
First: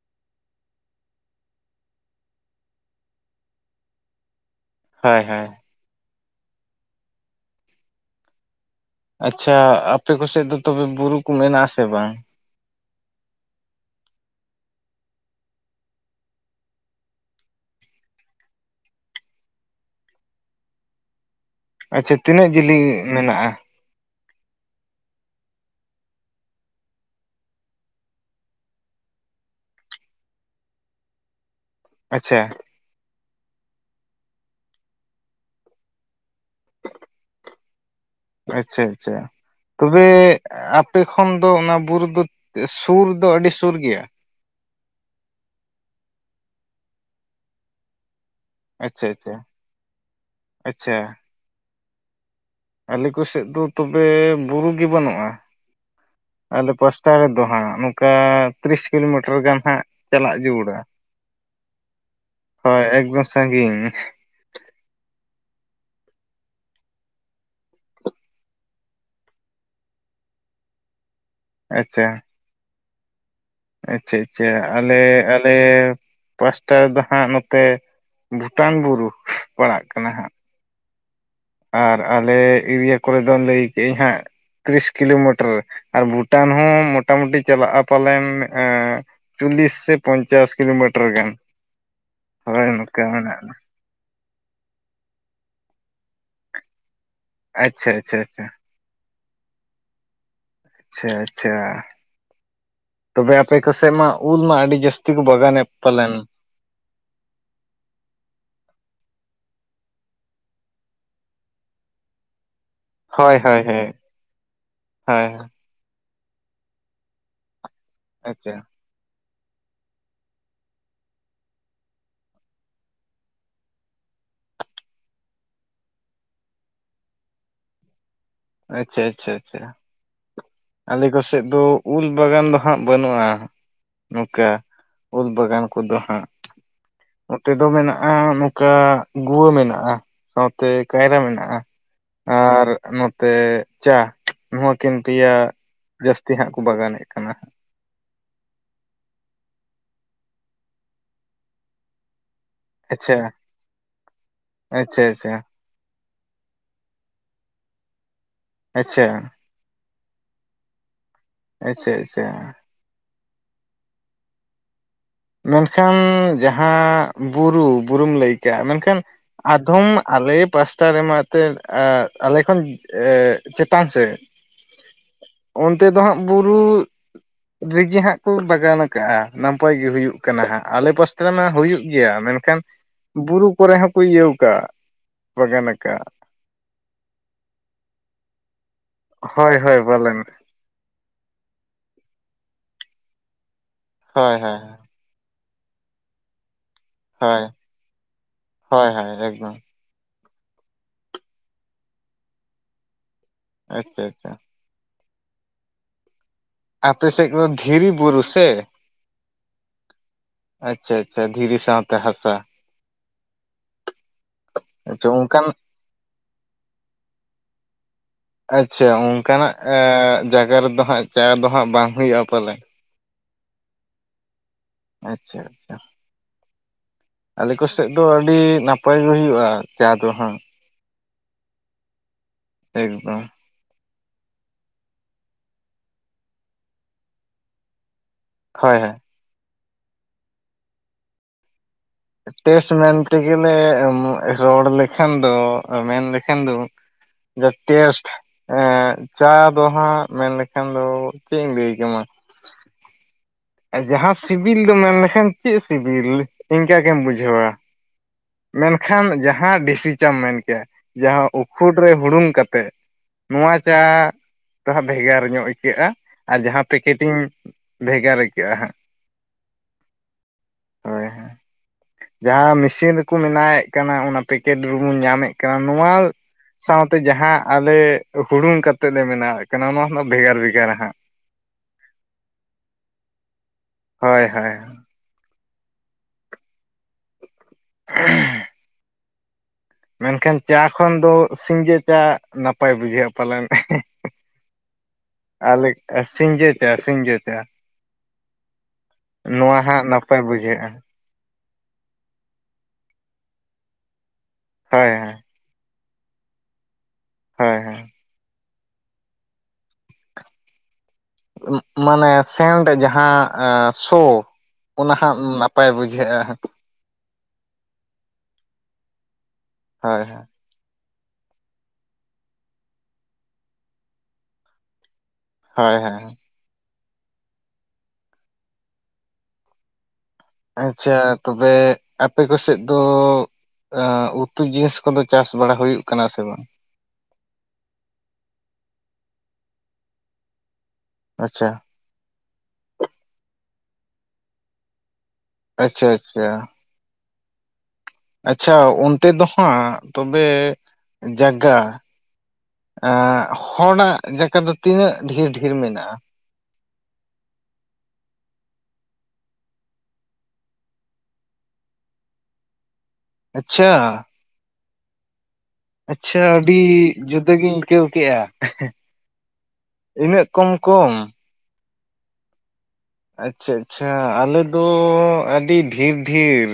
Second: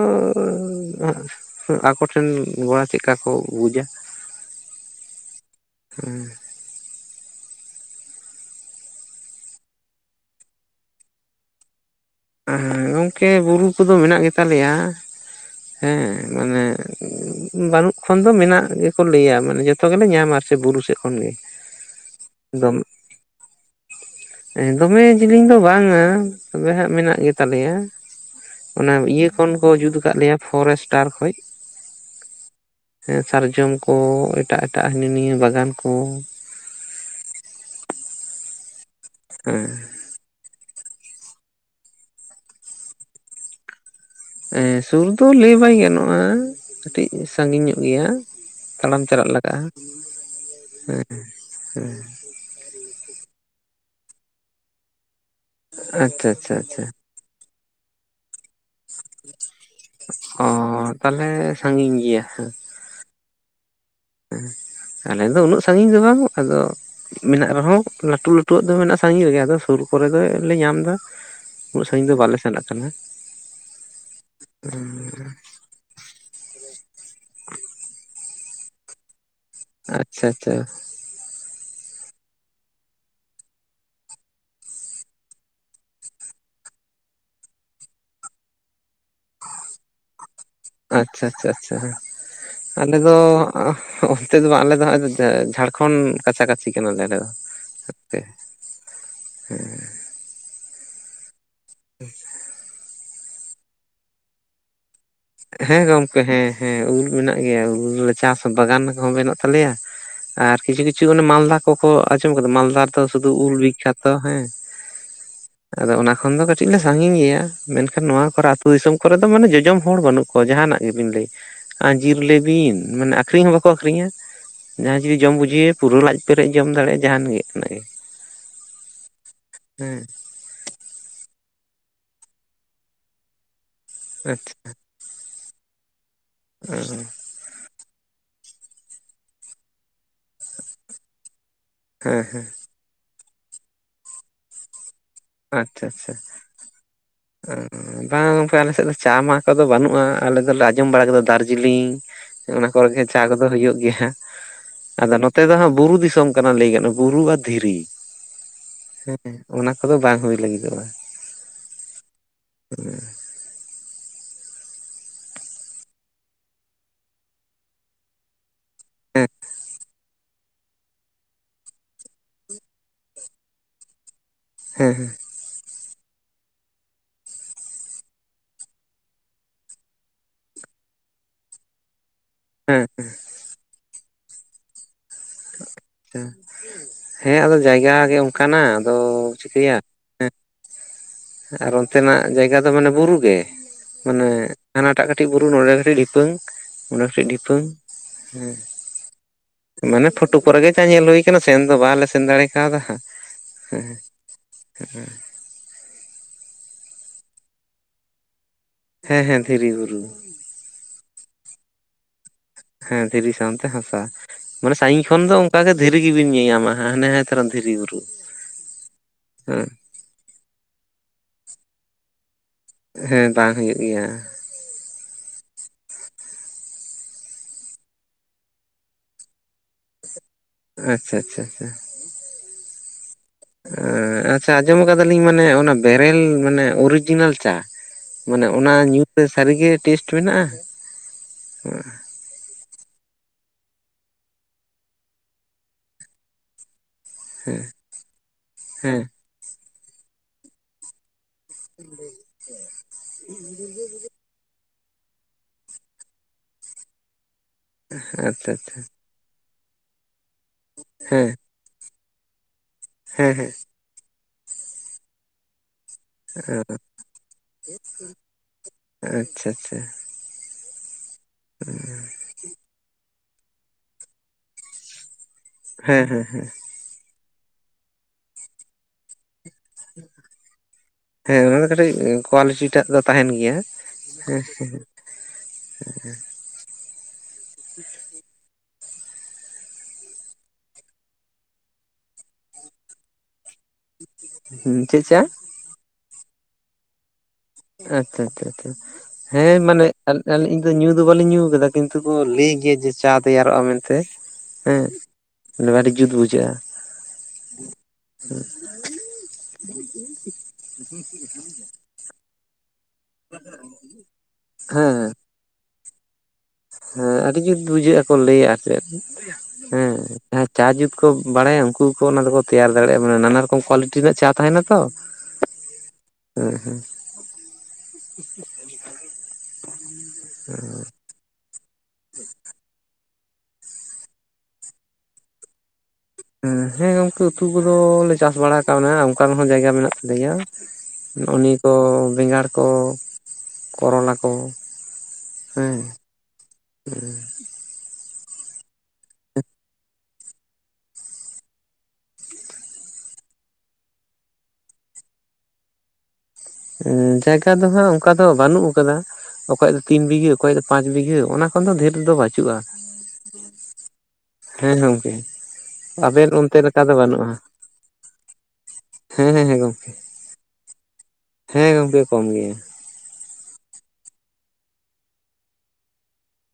B: ᱟᱠᱚ ᱴᱷᱮᱱ ᱜᱚᱲᱟ ᱪᱮᱫᱠᱟ ᱠᱚ ᱵᱩᱡᱟ ᱾
A: ᱦᱳᱭ ᱦᱳᱭ ᱾
B: ᱦᱮᱸ᱾
A: ᱟᱪᱪᱷᱟ ᱟᱯᱮ ᱠᱚᱥᱮᱫ ᱫᱚ ᱛᱚᱵᱮ ᱵᱩᱨᱩ ᱠᱚ ᱢᱮᱱᱟᱜᱼᱟ ᱥᱮ ᱵᱟᱝ?
B: ᱦᱮᱸ ᱜᱚᱢᱠᱮ ᱵᱩᱨᱩ ᱠᱚᱫᱚ ᱢᱮᱱᱟᱜ ᱜᱮ ᱛᱟᱞᱮᱭᱟ ᱦᱮᱸ ᱢᱟᱱᱮ ᱵᱟᱹᱱᱩᱜ ᱠᱷᱚᱱ ᱫᱚ ᱢᱮᱱᱟᱜ ᱜᱮᱠᱚ ᱞᱟᱹᱭᱟ ᱢᱟᱱᱮ ᱡᱚ ᱡᱚᱛᱚ ᱜᱮᱞᱮ ᱧᱟᱢᱟ ᱥᱮ ᱵᱩᱨᱩ ᱥᱮᱫ ᱠᱷᱚᱱ ᱜᱮ ᱾
A: ᱟᱪᱪᱷᱟ ᱛᱤᱱᱟᱹᱜ ᱡᱤᱞᱤᱧ ᱢᱮᱱᱟᱜᱼᱟ?
B: ᱮᱸ ᱫᱚᱢᱮ ᱡᱤᱞᱤᱧ ᱫᱚ ᱵᱟᱝᱟ ᱛᱚᱵᱮ ᱦᱟᱸᱜ ᱢᱮᱱᱟᱜ ᱜᱮ ᱛᱟᱞᱮᱭᱟ ᱚᱱᱟ ᱤᱭᱟᱹ ᱠᱷᱚᱱ ᱠᱚ ᱡᱩᱛ ᱟᱠᱟᱫ ᱞᱮᱭᱟ ᱯᱷᱚᱨᱮᱥᱴᱟᱨ ᱠᱷᱚᱡ ᱾
A: ᱟᱪᱪᱷᱟ ᱾
B: ᱦᱮᱸ ᱥᱟᱨᱡᱚᱢ ᱠᱚ ᱮᱴᱟᱜ ᱮᱴᱟᱜ ᱦᱤᱱᱟᱹ ᱱᱤᱭᱟᱹ ᱵᱟᱜᱟᱱ ᱠᱚ ᱾
A: ᱟᱪᱪᱷᱟ ᱟᱪᱪᱷᱟ ᱾
B: ᱦᱮᱸ ᱾
A: ᱛᱚᱵᱮ ᱟᱯᱮ ᱠᱷᱚᱱ ᱫᱚ ᱚᱱᱟ ᱵᱩᱨᱩ ᱫᱚ ᱥᱩᱨ ᱫᱚ ᱟᱹᱰᱤ ᱥᱩᱨ ᱜᱮᱭᱟ?
B: ᱮᱸ ᱥᱩᱨ ᱫᱚ ᱞᱟᱹᱭ ᱵᱟᱭ ᱜᱟᱱᱚᱜᱼᱟ ᱠᱟᱹᱴᱤᱡ ᱥᱟᱺᱜᱤᱧ ᱧᱚᱜ ᱜᱮᱭᱟ, ᱛᱟᱲᱟᱢ
A: ᱟᱪᱪᱷᱟ
B: ᱪᱟᱞᱟᱜ
A: ᱟᱪᱪᱷᱟ
B: ᱞᱟᱜᱟᱜᱼᱟ
A: ᱟᱪᱪᱷᱟ
B: ᱦᱮᱸ ᱦᱮᱸ ᱾
A: ᱟᱞᱮ ᱠᱚ ᱥᱮᱫ ᱫᱚ ᱛᱚᱵᱮ ᱵᱩᱨᱩ ᱜᱮ ᱵᱟᱹᱱᱩᱜᱼᱟ ᱾
B: ᱟᱪᱪᱷᱟ ᱟᱪᱪᱷᱟ ᱟᱪᱪᱷᱟ ᱾
A: ᱛᱟᱞᱮ ᱫᱚ ᱦᱟᱸᱜ ᱱᱚᱝᱠᱟ ᱛᱤᱨᱤᱥ ᱠᱤᱞᱳᱢᱤᱴᱟᱨ ᱜᱟᱱ ᱦᱟᱸᱜ ᱪᱟᱞᱟᱜ
B: ᱚ
A: ᱡᱩᱣᱩᱲᱟ
B: ᱛᱟᱦᱚᱞᱮ ᱥᱟᱺᱜᱤᱧ ᱜᱮᱭᱟ
A: ᱾ ᱦᱳᱭ ᱮᱠᱫᱚᱢ ᱥᱟᱺᱜᱤᱧ ᱾
B: ᱟᱞᱮ ᱫᱚ ᱩᱱᱟᱹᱜ ᱥᱟᱺᱜᱤᱧ ᱫᱚ ᱵᱟᱝ ᱟᱫᱚ ᱢᱮᱱᱟᱜ ᱨᱮᱦᱚᱸ ᱞᱟᱹᱴᱩ ᱞᱟᱹᱴᱩᱣᱟᱜ ᱫᱚ ᱢᱮᱱᱟᱜᱼᱟ ᱥᱟᱺᱜᱤᱧ ᱨᱮᱜᱮ ᱟᱫᱚ ᱥᱩᱨ ᱠᱚᱨᱮ ᱫᱚᱞᱮ ᱧᱟᱢ ᱮᱫᱟ ᱾ ᱩᱱᱟᱹᱜ
A: ᱟᱪᱪᱷᱟ
B: ᱥᱟᱺᱜᱤᱧ ᱫᱚ ᱵᱟᱞᱮ ᱪᱟᱞᱟᱜ ᱠᱟᱱᱟ ᱾
A: ᱟᱪᱪᱷᱟ ᱟᱪᱪᱷᱟ ᱟᱞᱮ ᱟᱜᱼᱼ ᱞᱮ ᱯᱟᱥᱴᱟ ᱫᱚ ᱦᱟᱸᱜ ᱱᱚᱛᱮ ᱵᱷᱩᱴᱟᱱ ᱵᱩᱨᱩ ᱾
B: ᱟᱪᱪᱷᱟ ᱟᱪᱪᱷᱟ ᱟᱪᱪᱷᱟ ᱾
A: ᱟᱨ ᱟᱞᱮ ᱮᱨᱤᱭᱟ ᱠᱚᱨᱮ ᱫᱚ ᱞᱟᱹᱭ ᱠᱮᱭᱟᱹᱧ ᱦᱟᱸᱜ ᱾ ᱛᱤᱨᱤᱥ ᱠᱤᱞᱳᱢᱤᱴᱟᱨ, ᱟᱨ ᱵᱷᱩᱴᱟᱱ ᱦᱚᱸ ᱢᱳᱴᱟᱢᱩᱴᱤ ᱪᱟᱞᱟᱜᱼᱟ ᱯᱟᱞᱮᱱ ᱮᱸᱻ ᱪᱚᱞᱞᱤᱥ ᱥᱮ ᱯᱚᱧᱪᱟᱥ ᱠᱤᱞᱳᱢᱤᱴᱟᱨ
B: ᱟᱪᱪᱷᱟ
A: ᱜᱟᱱ,
B: ᱟᱪᱪᱷᱟ ᱟᱪᱪᱷᱟ
A: ᱦᱳᱭ
B: ᱟᱞᱮ
A: ᱱᱚᱝᱠᱟ
B: ᱫᱚ
A: ᱢᱮᱱᱟᱜᱼᱟ ᱾
B: ᱚᱱᱛᱮ ᱫᱚ ᱵᱟᱝ ᱟᱞᱮ ᱫᱚ ᱦᱟᱸᱜ ᱡᱷᱟᱲᱠᱷᱚᱸᱰ ᱠᱟᱪᱷᱟ ᱠᱟᱪᱷᱤ ᱠᱟᱱᱟᱞᱮ ᱟᱞᱮ ᱫᱚ
A: ᱟᱪᱪᱷᱟ ᱟᱪᱪᱷᱟ
B: ᱦᱮᱸ
A: ᱟᱪᱪᱷᱟ
B: ᱾ ᱦᱮᱸ <unintelligible>
A: ᱟᱪᱪᱷᱟ ᱟᱪᱪᱷᱟ, ᱛᱚᱵᱮ ᱟᱯᱮ ᱠᱚ ᱥᱮᱫ ᱢᱟ ᱩᱞ ᱢᱟ ᱟᱹᱰᱤ ᱡᱟᱹᱥᱛ ᱠᱚ ᱵᱚᱜᱟᱱᱮᱫ
B: ᱦᱮᱸ
A: ᱯᱟᱞᱮᱱ?
B: ᱜᱚᱢᱠᱮ ᱦᱮᱸ ᱦᱮᱸ ᱩᱞ ᱢᱮᱱᱟᱜ ᱜᱮᱭᱟ, ᱩᱞ ᱪᱟᱥ ᱵᱟᱜᱟᱱ ᱠᱚᱦᱚᱸ ᱢᱮᱱᱟᱜ ᱛᱟᱞᱮᱭᱟ ᱾ ᱟᱨ ᱠᱤᱪᱷᱩ ᱠᱤᱪᱷᱩ ᱚᱱᱮ ᱢᱟᱞᱫᱟ ᱠᱚᱠᱚ ᱟᱸᱡᱚᱢ ᱠᱟᱫᱟ ᱢᱟᱞᱫᱟ ᱛᱚ ᱥᱩᱫᱩ
A: ᱦᱳᱭ
B: ᱩᱞ
A: ᱦᱳᱭ ᱦᱳᱭ
B: ᱵᱤᱠᱠᱷᱟᱛᱚ ᱦᱮᱸ
A: ᱦᱳᱭ
B: ᱼᱼ ᱟᱫᱚ ᱚᱱᱟ ᱠᱷᱚᱱ ᱫᱚ ᱠᱟᱹᱴᱤᱡ ᱞᱮ ᱥᱟᱺᱜᱤᱧ ᱜᱮᱭᱟ, ᱢᱮᱱᱠᱷᱟᱱ ᱱᱚᱣᱟ ᱠᱚᱨᱮ
A: ᱟᱪᱪᱷᱟ
B: ᱟᱹᱛᱩ ᱫᱤᱥᱚᱢ ᱠᱚᱨᱮ ᱫᱚ ᱢᱟᱱᱮ ᱡᱚᱡᱚᱢ ᱦᱚᱲ ᱵᱟᱹᱱᱩᱜ ᱠᱚᱣᱟ ᱡᱟᱦᱟᱱᱟᱜ ᱜᱮᱵᱤᱱ ᱞᱟᱹᱭ ᱟᱸᱡᱤᱨ ᱞᱟᱹᱭ ᱵᱤᱱ ᱢᱟᱱᱮ ᱟᱹᱠᱷᱨᱤᱧ ᱦᱚᱸ ᱵᱟᱠᱚ ᱟᱹᱠᱷᱨᱤᱧᱟ ᱾ ᱡᱟᱦᱟᱸᱭ ᱡᱩᱫᱤ ᱡᱚᱢ ᱵᱩᱡᱷᱟᱹᱣ ᱮᱭᱟ ᱯᱩᱨᱟᱹ ᱞᱟᱡ ᱯᱮᱨᱮᱡ ᱡᱚᱢ ᱫᱟᱲᱮᱭᱟᱜᱼᱟ, ᱡᱟᱦᱟᱸᱱᱟᱜ ᱜᱮ ᱠᱟᱱ ᱜᱮ ᱾
A: ᱟᱪᱪᱷᱟ ᱟᱪᱪᱷᱟ ᱟᱪᱪᱷᱟ ᱾
B: ᱦᱩᱸ ᱾
A: ᱟᱞᱮ ᱠᱚᱥᱮᱫ ᱫᱚ ᱩᱞ ᱵᱟᱜᱟᱱ ᱫᱚ ᱦᱟᱸᱜ ᱵᱟᱹᱱᱩᱜᱼᱟ,
B: ᱟᱪᱪᱷᱟ
A: ᱱᱚᱝᱠᱟ ᱩᱞ ᱵᱟᱜᱟᱱ ᱠᱚᱫᱚ ᱦᱟᱸᱜᱼᱼ
B: <unintelligible>
A: ᱱᱚᱛᱮ ᱫᱚ ᱢᱮᱱᱟᱜᱼᱟ ᱱᱚᱝᱠᱟ ᱜᱩᱣᱟᱹ ᱢᱮᱱᱟᱜᱼᱟ, ᱥᱟᱶᱛᱮ ᱠᱟᱭᱨᱟ ᱢᱮᱱᱟᱜᱼᱟ ᱾
B: ᱦᱮᱸ ᱦᱮᱸ ᱾
A: ᱱᱚᱛᱮ ᱪᱟ, ᱱᱚᱣᱟ ᱠᱤᱱ ᱯᱮᱭᱟ
B: ᱟᱪᱪᱷᱟ ᱟᱪᱪᱷᱟ
A: ᱡᱟᱹᱥᱛᱤ ᱦᱟᱸᱜ ᱠᱚ ᱵᱟᱜᱟᱱᱮᱫ ᱠᱟᱱᱟ ᱾
B: ᱵᱟᱝ ᱜᱚᱝᱠᱮ ᱟᱞᱮ ᱥᱮᱫ ᱫᱚ ᱪᱟ ᱢᱟ ᱠᱚᱫᱚ ᱵᱟᱹᱱᱩᱜᱼᱟ, ᱟᱞᱮ ᱫᱚᱞᱮ ᱟᱸᱡᱚᱢ ᱵᱟᱲᱟ ᱠᱟᱫᱟ ᱫᱟᱨᱡᱤᱞᱤᱝ ᱚᱱᱟ ᱠᱚᱨᱮ ᱜᱮ ᱪᱟ
A: ᱟᱪᱪᱷᱟ
B: ᱠᱚᱫᱚ ᱦᱩᱭᱩᱜ ᱜᱮᱭᱟ,
A: ᱟᱪᱪᱷᱟ
B: ᱟᱫᱚ
A: ᱟᱪᱪᱷᱟ
B: ᱱᱚᱛᱮ ᱫᱚ ᱦᱟᱸᱜ ᱵᱩᱨᱩ ᱫᱤᱥᱚᱢ ᱡᱮᱢᱚᱱ ᱞᱟᱹᱭ ᱜᱟᱱᱚᱜᱼᱟ ᱵᱩᱨᱩ ᱟᱨ ᱫᱷᱤᱨᱤ,
A: ᱟᱪᱪᱷᱟ
B: ᱦᱮᱸ ᱚᱱᱟ ᱠᱚᱫᱚ ᱵᱟᱝ ᱦᱩᱭ ᱞᱟᱹᱜᱤᱫᱚᱜᱼᱟ ᱾
A: ᱟᱪᱪᱷᱟ ᱟᱪᱪᱷᱟ ᱾
B: <unintelligible>
A: ᱢᱮᱱᱠᱷᱟᱱ ᱡᱟᱦᱟᱸ ᱵᱩᱨᱩ, ᱵᱩᱨᱩᱢ ᱞᱟᱹᱭ ᱠᱮᱜᱼᱟ, ᱢᱮᱱᱠᱷᱟᱱ
B: ᱦᱮᱸ
A: ᱟᱫᱷᱚᱢ ᱟᱞᱮ ᱯᱟᱥ <unintelligible> ᱮ ᱟᱞᱮ ᱠᱷᱚᱱ ᱪᱮᱛᱟᱱ ᱥᱮᱫ ᱾
B: ᱦᱮᱸ ᱦᱮᱸ ᱾
A: ᱚᱱᱛᱮ ᱫᱚ ᱦᱟᱸᱜ ᱵᱩᱨᱩ ᱨᱮᱜᱮ ᱦᱟᱸᱜ ᱠᱚ ᱵᱟᱜᱟᱱ ᱠᱟᱜᱼᱟ, ᱱᱟᱯᱟᱭ ᱜᱮ ᱦᱩᱭᱩᱜ ᱠᱟᱱᱟ ᱦᱟᱸᱜ, ᱟᱞᱮ ᱯᱟᱥᱴᱟ ᱨᱮᱢᱟ ᱦᱩᱭᱩᱜ ᱜᱮᱭᱟ ᱢᱮᱱᱠᱷᱟᱱ
B: ᱦᱮᱸ
A: ᱵᱩᱨᱩ ᱠᱚᱨᱮ ᱦᱚᱸᱠᱚ ᱤᱭᱟᱹᱣ ᱠᱟᱜᱼᱟ, ᱵᱟᱜᱟᱱ ᱠᱟᱜᱼᱟ ᱾
B: ᱦᱮᱸ ᱟᱫᱚ ᱡᱟᱭᱜᱟ ᱜᱮ ᱚᱱᱠᱟᱱᱟ ᱟᱫᱚ
A: ᱦᱳᱭ
B: ᱪᱤᱠᱟᱹᱭᱟ
A: ᱦᱳᱭ ᱯᱟᱞᱮᱱ
B: ᱦᱮᱸ ᱟᱨ ᱚᱱᱛᱮᱱᱟᱜ ᱡᱟᱭᱜᱟ ᱫᱚ ᱢᱟᱱᱮ ᱵᱩᱨᱩ ᱜᱮ, ᱢᱟᱱᱮ
A: ᱦᱳᱭ ᱦᱳᱭ
B: ᱦᱟᱱᱟ ᱴᱟᱜ ᱠᱟᱹᱴᱤᱡ ᱵᱩᱨᱩ ᱱᱚᱸᱰᱮ ᱠᱟᱹᱴᱤᱡ ᱰᱷᱤᱯᱟᱹᱝ, ᱚᱸᱰᱮ ᱠᱟᱹᱴᱤᱡ
A: ᱦᱳᱭ
B: ᱰᱷᱤᱯᱟᱹᱝ ᱾
A: ᱦᱳᱭ ᱦᱳᱭ ᱮᱠᱫᱚᱢ
B: ᱦᱮᱸ ᱢᱟᱱᱮ ᱯᱷᱚᱴᱚ ᱠᱚᱨᱮ ᱜᱮ ᱡᱟ ᱧᱮᱞ ᱦᱩᱭ ᱠᱟᱱᱟ ᱥᱮᱱ ᱫᱚ ᱵᱟᱞᱮ ᱥᱮᱱ ᱫᱟᱲᱮ ᱠᱟᱣᱫᱟ ᱦᱮᱸ ᱾ ᱦᱮᱸ
A: ᱟᱪᱪᱷᱟ ᱟᱪᱪᱷᱟ
B: <unintelligible>
A: ᱟᱯᱮ ᱥᱮᱫ ᱫᱚ ᱫᱷᱤᱨᱤ ᱵᱩᱨᱩ ᱥᱮ?
B: ᱦᱮᱸ ᱦᱮᱸ ᱫᱷᱤᱨᱤ ᱵᱩᱨᱩ ᱾
A: ᱟᱪᱪᱷᱟ ᱟᱪᱪᱷᱟ ᱫᱷᱤᱨᱤ ᱥᱟᱶᱛᱮ ᱦᱟᱸᱥᱟ ᱾
B: ᱦᱮᱸ ᱫᱷᱤᱨᱤ ᱥᱟᱶᱛᱮ ᱦᱟᱸᱥᱟ ᱢᱟᱱᱮ ᱥᱟᱺᱜᱤᱧ
A: ᱟᱪᱪᱷᱟ
B: ᱠᱷᱚᱱ ᱫᱚ
A: ᱚᱱᱠᱟᱱ
B: ᱚᱱᱠᱟᱜᱮ ᱫᱷᱤᱨᱤ ᱜᱤᱵᱤᱱ ᱧᱮᱞ ᱧᱟᱢᱟ ᱦᱟᱱᱮ ᱛᱚᱨᱟᱱ ᱫᱷᱤᱨᱤ ᱵᱩᱨᱩ ᱾
A: ᱟᱪᱪᱷᱟ ᱚᱱᱠᱟᱱᱟᱜ ᱮ ᱡᱟᱭᱜᱟ ᱨᱮᱫᱚ ᱦᱟᱸᱜ ᱪᱟ ᱫᱚ ᱦᱟᱸᱜ ᱵᱟᱝ ᱦᱩᱭᱩᱜᱼᱟ ᱯᱟᱞᱮ ᱾
B: ᱦᱮᱸ ᱵᱟᱝ ᱦᱩᱭᱩᱜ ᱜᱮᱭᱟ ᱾
A: ᱟᱪᱪᱷᱟ ᱟᱪᱪᱷᱟ ᱾ ᱟᱞᱮ ᱠᱚ ᱥᱮᱫ ᱫᱚ ᱟᱹᱰᱤ ᱱᱟᱯᱟᱭ ᱜᱮ ᱦᱩᱭᱩᱜᱼᱟ ᱪᱟ ᱫᱚ ᱦᱟᱸᱜ ᱾
B: ᱟᱪᱪᱷᱟ ᱟᱪᱪᱷᱟ ᱟᱪᱪᱷᱟ ᱾
A: ᱮᱠᱫᱚᱢ ᱾
B: ᱟᱪᱪᱷᱟ ᱟᱡᱚᱢ ᱟᱠᱟᱫᱟ ᱞᱤᱧ ᱢᱟᱱᱮ ᱚᱱᱟ ᱵᱮᱨᱮᱞ ᱢᱟᱱᱮ ᱚᱨᱤᱡᱤᱱᱟᱞ ᱪᱟ ᱢᱟᱱᱮ ᱚᱱᱟ
A: ᱦᱳᱭ ᱦᱳᱭ
B: ᱧᱩ ᱛᱮ ᱥᱟᱹᱨᱤ ᱜᱮ ᱴᱮᱥᱴ ᱢᱮᱱᱟᱜᱼᱟ?
A: ᱴᱮᱥ ᱢᱮᱱ ᱛᱮ ᱜᱮᱞᱮ ᱨᱚᱲ ᱞᱮᱠᱷᱟᱱ ᱫᱚ ᱢᱮᱱᱞᱠᱷᱟᱱ ᱫᱚ ᱡᱟ
B: ᱦᱮᱸ
A: ᱴᱮᱥᱴ ᱮᱸ
B: ᱦᱮᱸ
A: ᱪᱟ ᱫᱚ ᱦᱟᱸᱜ ᱢᱮᱱᱞᱠᱷᱟᱱ ᱫᱚ ᱪᱮᱫ ᱤᱧ ᱞᱟᱹᱭ ᱠᱮᱢᱟ, ᱡᱟᱦᱟᱸ ᱥᱤᱵᱤᱞ ᱫᱚ ᱢᱮᱱ ᱞᱮᱠᱷᱟᱱ ᱪᱮᱫ ᱥᱤᱵᱤᱞ ᱤᱱᱠᱟᱹ ᱜᱮᱢ ᱵᱩᱡᱷᱟᱹᱣᱟ
B: ᱟᱪᱪᱷᱟ
A: ᱾
B: ᱟᱪᱪᱷᱟ
A: ᱢᱮᱱᱠᱷᱟᱱ ᱡᱟᱦᱟᱸ ᱰᱤᱥᱤ ᱪᱟᱢ ᱢᱮᱱ ᱠᱮᱫ ᱡᱟᱦᱟᱸ
B: ᱦᱮᱸ
A: ᱩᱠ ᱠᱷᱩᱰ ᱨᱮ ᱦᱩᱲᱩᱝ ᱠᱟᱛᱮᱫ
B: ᱦᱮᱸ ᱦᱮᱸ
A: ᱱᱚᱣᱟ ᱪᱟ ᱫᱚ ᱦᱟᱸᱜ ᱵᱷᱮᱜᱟᱨ ᱧᱚᱜ ᱟᱹᱭᱠᱟᱹᱜᱼᱟ ᱾ ᱟᱨ ᱡᱟᱦᱟᱸ ᱯᱮᱠᱮᱴᱤᱝ ᱵᱷᱮᱜᱟᱨ ᱟᱹᱭᱠᱟᱹᱜᱼᱟ ᱦᱟᱸᱜ
B: ᱟᱪᱪᱷᱟ ᱟᱪᱪᱷᱟ ᱾
A: ᱦᱳᱭ ᱡᱟᱦᱟᱸ ᱢᱮᱥᱤᱱ ᱢᱮᱱᱟᱣᱮᱫ ᱠᱟᱱᱟ ᱚᱱᱟ ᱯᱮᱠᱮᱴ ᱨᱮᱵᱚᱱ ᱧᱟᱢᱮᱫ ᱠᱟᱱᱟ ᱱᱚᱣᱟ
B: ᱦᱮᱸ ᱦᱮᱸ ᱦᱮᱸ
A: ᱥᱟᱶ ᱛᱮ ᱡᱟᱦᱟᱸ ᱟᱞᱮ ᱦᱩᱲᱩᱝ ᱠᱟᱛᱮᱫ ᱞᱮ ᱵᱮᱱᱟᱣᱮᱫ ᱠᱟᱱᱟ ᱱᱚᱣᱟ ᱵᱷᱮᱜᱟᱨ ᱵᱷᱮᱜᱟᱨ ᱦᱟᱸᱜ ᱾
B: ᱦᱮᱸ ᱚᱱᱟ ᱫᱚ ᱠᱟᱹᱴᱤᱡ ᱠᱳᱣᱟᱞᱤᱴᱤ ᱴᱟᱜ ᱫᱚ ᱛᱟᱸᱦᱮᱱ ᱜᱮᱭᱟ ᱾
A: ᱦᱳᱭ ᱦᱳᱭ ᱾
B: <unintelligible>
A: ᱢᱮᱱᱠᱷᱟᱱ ᱪᱟ ᱠᱷᱚᱱ ᱫᱚ ᱥᱤᱸᱡᱮ ᱪᱟ ᱱᱟᱯᱟᱭ ᱵᱩᱡᱷᱟᱹᱜᱼᱟ ᱯᱟᱞᱮᱱ ᱾
B: ᱦᱩᱸ ᱪᱮᱫ ᱪᱟ?
A: ᱟᱞᱮ ᱥᱤᱸᱡᱮ ᱪᱟ ᱥᱤᱸᱡᱮ ᱪᱟ᱾
B: ᱟᱪᱪᱷᱟ ᱟᱪᱪᱷᱟ ᱟᱪᱪᱷᱟ,
A: ᱱᱚᱣᱟ
B: ᱦᱮᱸ
A: ᱦᱟᱸᱜ
B: ᱢᱟᱱᱮ
A: ᱱᱟᱯᱟᱭ
B: ᱤᱧ
A: ᱵᱩᱡᱷᱟᱹᱜᱼᱟ
B: ᱫᱚ ᱧᱩ ᱫᱚ ᱵᱟᱹᱞᱤᱧ ᱧᱩ ᱠᱟᱫᱟ ᱠᱤᱱᱛᱩ ᱠᱚ ᱞᱟᱹᱭ ᱜᱮᱭᱟ ᱡᱮ ᱪᱟ ᱛᱮᱭᱟᱨᱚᱜᱼᱟ ᱢᱮᱱᱛᱮ,
A: ᱦᱳᱭ ᱦᱳᱭ
B: ᱦᱮᱸ ᱟᱹᱰᱤ ᱡᱩᱛ ᱵᱩᱡᱷᱟᱹᱜᱼᱟ᱾
A: ᱦᱳᱭ ᱦᱳᱭ
B: <unintelligible> <unintelligible>
A: ᱢᱟᱱᱮ ᱥᱮᱱᱰ ᱡᱟᱦᱟᱸ ᱥᱚ ᱚᱱᱟ
B: ᱦᱮᱸ
A: ᱦᱟᱸᱜ ᱱᱟᱯᱟᱭ ᱵᱩᱡᱷᱟᱹᱜᱼᱟ ᱾
B: ᱦᱮᱸ ᱟᱹᱰᱤ ᱡᱩᱛ ᱵᱩᱡᱷᱟᱹᱜ ᱟᱠᱚ ᱞᱟᱹᱭᱟ ᱟᱨ ᱪᱮᱫ
A: ᱦᱳᱭ ᱦᱳᱭ
B: ᱦᱮᱸ᱾ ᱪᱟ ᱡᱩᱛ ᱠᱚ ᱵᱟᱲᱟᱭᱟ ᱩᱱᱠᱩ ᱜᱮ ᱠᱚ ᱚᱱᱟ ᱫᱚᱠᱚ ᱛᱮᱭᱟᱨ ᱫᱟᱲᱮᱭᱟᱜᱼᱟ ᱢᱟᱱᱮ ᱱᱟᱱᱟ ᱨᱚᱠᱚᱢ ᱠᱳᱣᱟᱞᱤᱴᱤ ᱨᱮᱱᱟᱜ ᱪᱟ ᱛᱟᱸᱦᱮᱱᱟ ᱛᱚ ᱾
A: ᱦᱳᱭ ᱦᱳᱭ᱾
B: <unintelligible>
A: ᱟᱪᱪᱷᱟ ᱛᱚᱵᱮ ᱟᱯᱮ ᱠᱚ ᱥᱮᱫ ᱫᱚ ᱩᱛᱩ ᱡᱤᱱᱤᱥ ᱠᱚᱫᱚ ᱪᱟᱥ ᱵᱟᱲᱟ ᱦᱩᱭᱩᱜ ᱠᱟᱱᱟ ᱥᱮ ᱵᱟᱝ?
B: ᱦᱮᱸ ᱜᱚᱝᱠᱮ ᱩᱛᱩ ᱠᱚᱫᱚᱞᱮ ᱪᱟᱥ ᱵᱟᱲᱟ ᱠᱟᱣᱱᱟ ᱚᱱᱠᱟ ᱨᱮᱦᱚᱸ ᱡᱟᱭᱜᱟ ᱢᱮᱱᱟᱜ ᱛᱟᱞᱮᱭᱟ᱾ ᱦᱚᱸᱜ
A: ᱟᱪᱪᱷᱟ
B: ᱱᱤᱭᱟᱹ ᱠᱚ, ᱵᱮᱸᱜᱟᱲ ᱠᱚ, ᱠᱚᱨᱚᱞᱟ ᱠᱚ ᱾
A: ᱟᱪᱪᱷᱟ ᱟᱪᱪᱷᱟ ᱾
B: <unintelligible>
A: ᱟᱪᱪᱷᱟ ᱚᱱᱛᱮ ᱫᱚ ᱦᱟᱸᱜ ᱛᱚᱵᱮ ᱡᱟᱜᱟ ᱮᱸᱻ ᱦᱚᱲᱟᱜ ᱡᱟᱜᱟ ᱫᱚ ᱛᱤᱱᱟᱹᱜ ᱰᱷᱤᱨ ᱰᱷᱤᱨ ᱢᱮᱱᱟᱜᱼᱟ?
B: ᱡᱟᱭᱜᱟ ᱫᱚ ᱦᱟᱸᱜ ᱚᱱᱠᱟ ᱫᱚ ᱵᱟᱹᱱᱩᱜ ᱟᱠᱟᱫᱟ᱾ ᱚᱠᱚᱭᱟᱜ ᱫᱚ ᱛᱤᱱ ᱵᱤᱜᱷᱟᱹ ᱚᱠᱚᱭᱟᱜ ᱫᱚ ᱯᱟᱸᱪ ᱵᱤᱜᱷᱟᱹ ᱚᱱᱟ ᱠᱷᱚᱱ ᱫᱚ ᱰᱷᱮᱨ ᱫᱚ ᱵᱟᱹᱪᱩᱜᱼᱟ᱾
A: ᱟᱪᱪᱷᱟ᱾
B: ᱦᱮᱸ ᱜᱚᱝᱠᱮ᱾
A: ᱟᱪᱪᱷᱟ
B: ᱟᱵᱮᱱ ᱚᱱᱛᱮ
A: ᱟᱹᱰᱤ
B: ᱞᱮᱠᱟ ᱫᱚ ᱵᱟᱹᱱᱩᱜᱼᱟ
A: ᱡᱩᱫᱟᱹᱜᱤᱧ ᱟᱹᱭᱠᱟᱹᱣ ᱠᱮᱫᱼᱟ
B: ᱦᱮᱸ ᱦᱮᱸ ᱦᱮᱸ ᱜᱚᱝᱠᱮ
A: <inaudible> ᱤᱱᱟᱹᱜ ᱠᱚᱢ ᱠᱚᱢ
B: ᱦᱮᱸ ᱜᱚᱝᱠᱮ ᱠᱚᱢ ᱜᱮᱭᱟ ᱾
A: ᱟᱪᱪᱷᱟ ᱟᱪᱪᱷᱟ ᱟᱞᱮ ᱫᱚ ᱟᱹᱰᱤ ᱰᱷᱤᱨ ᱰᱷᱤᱨ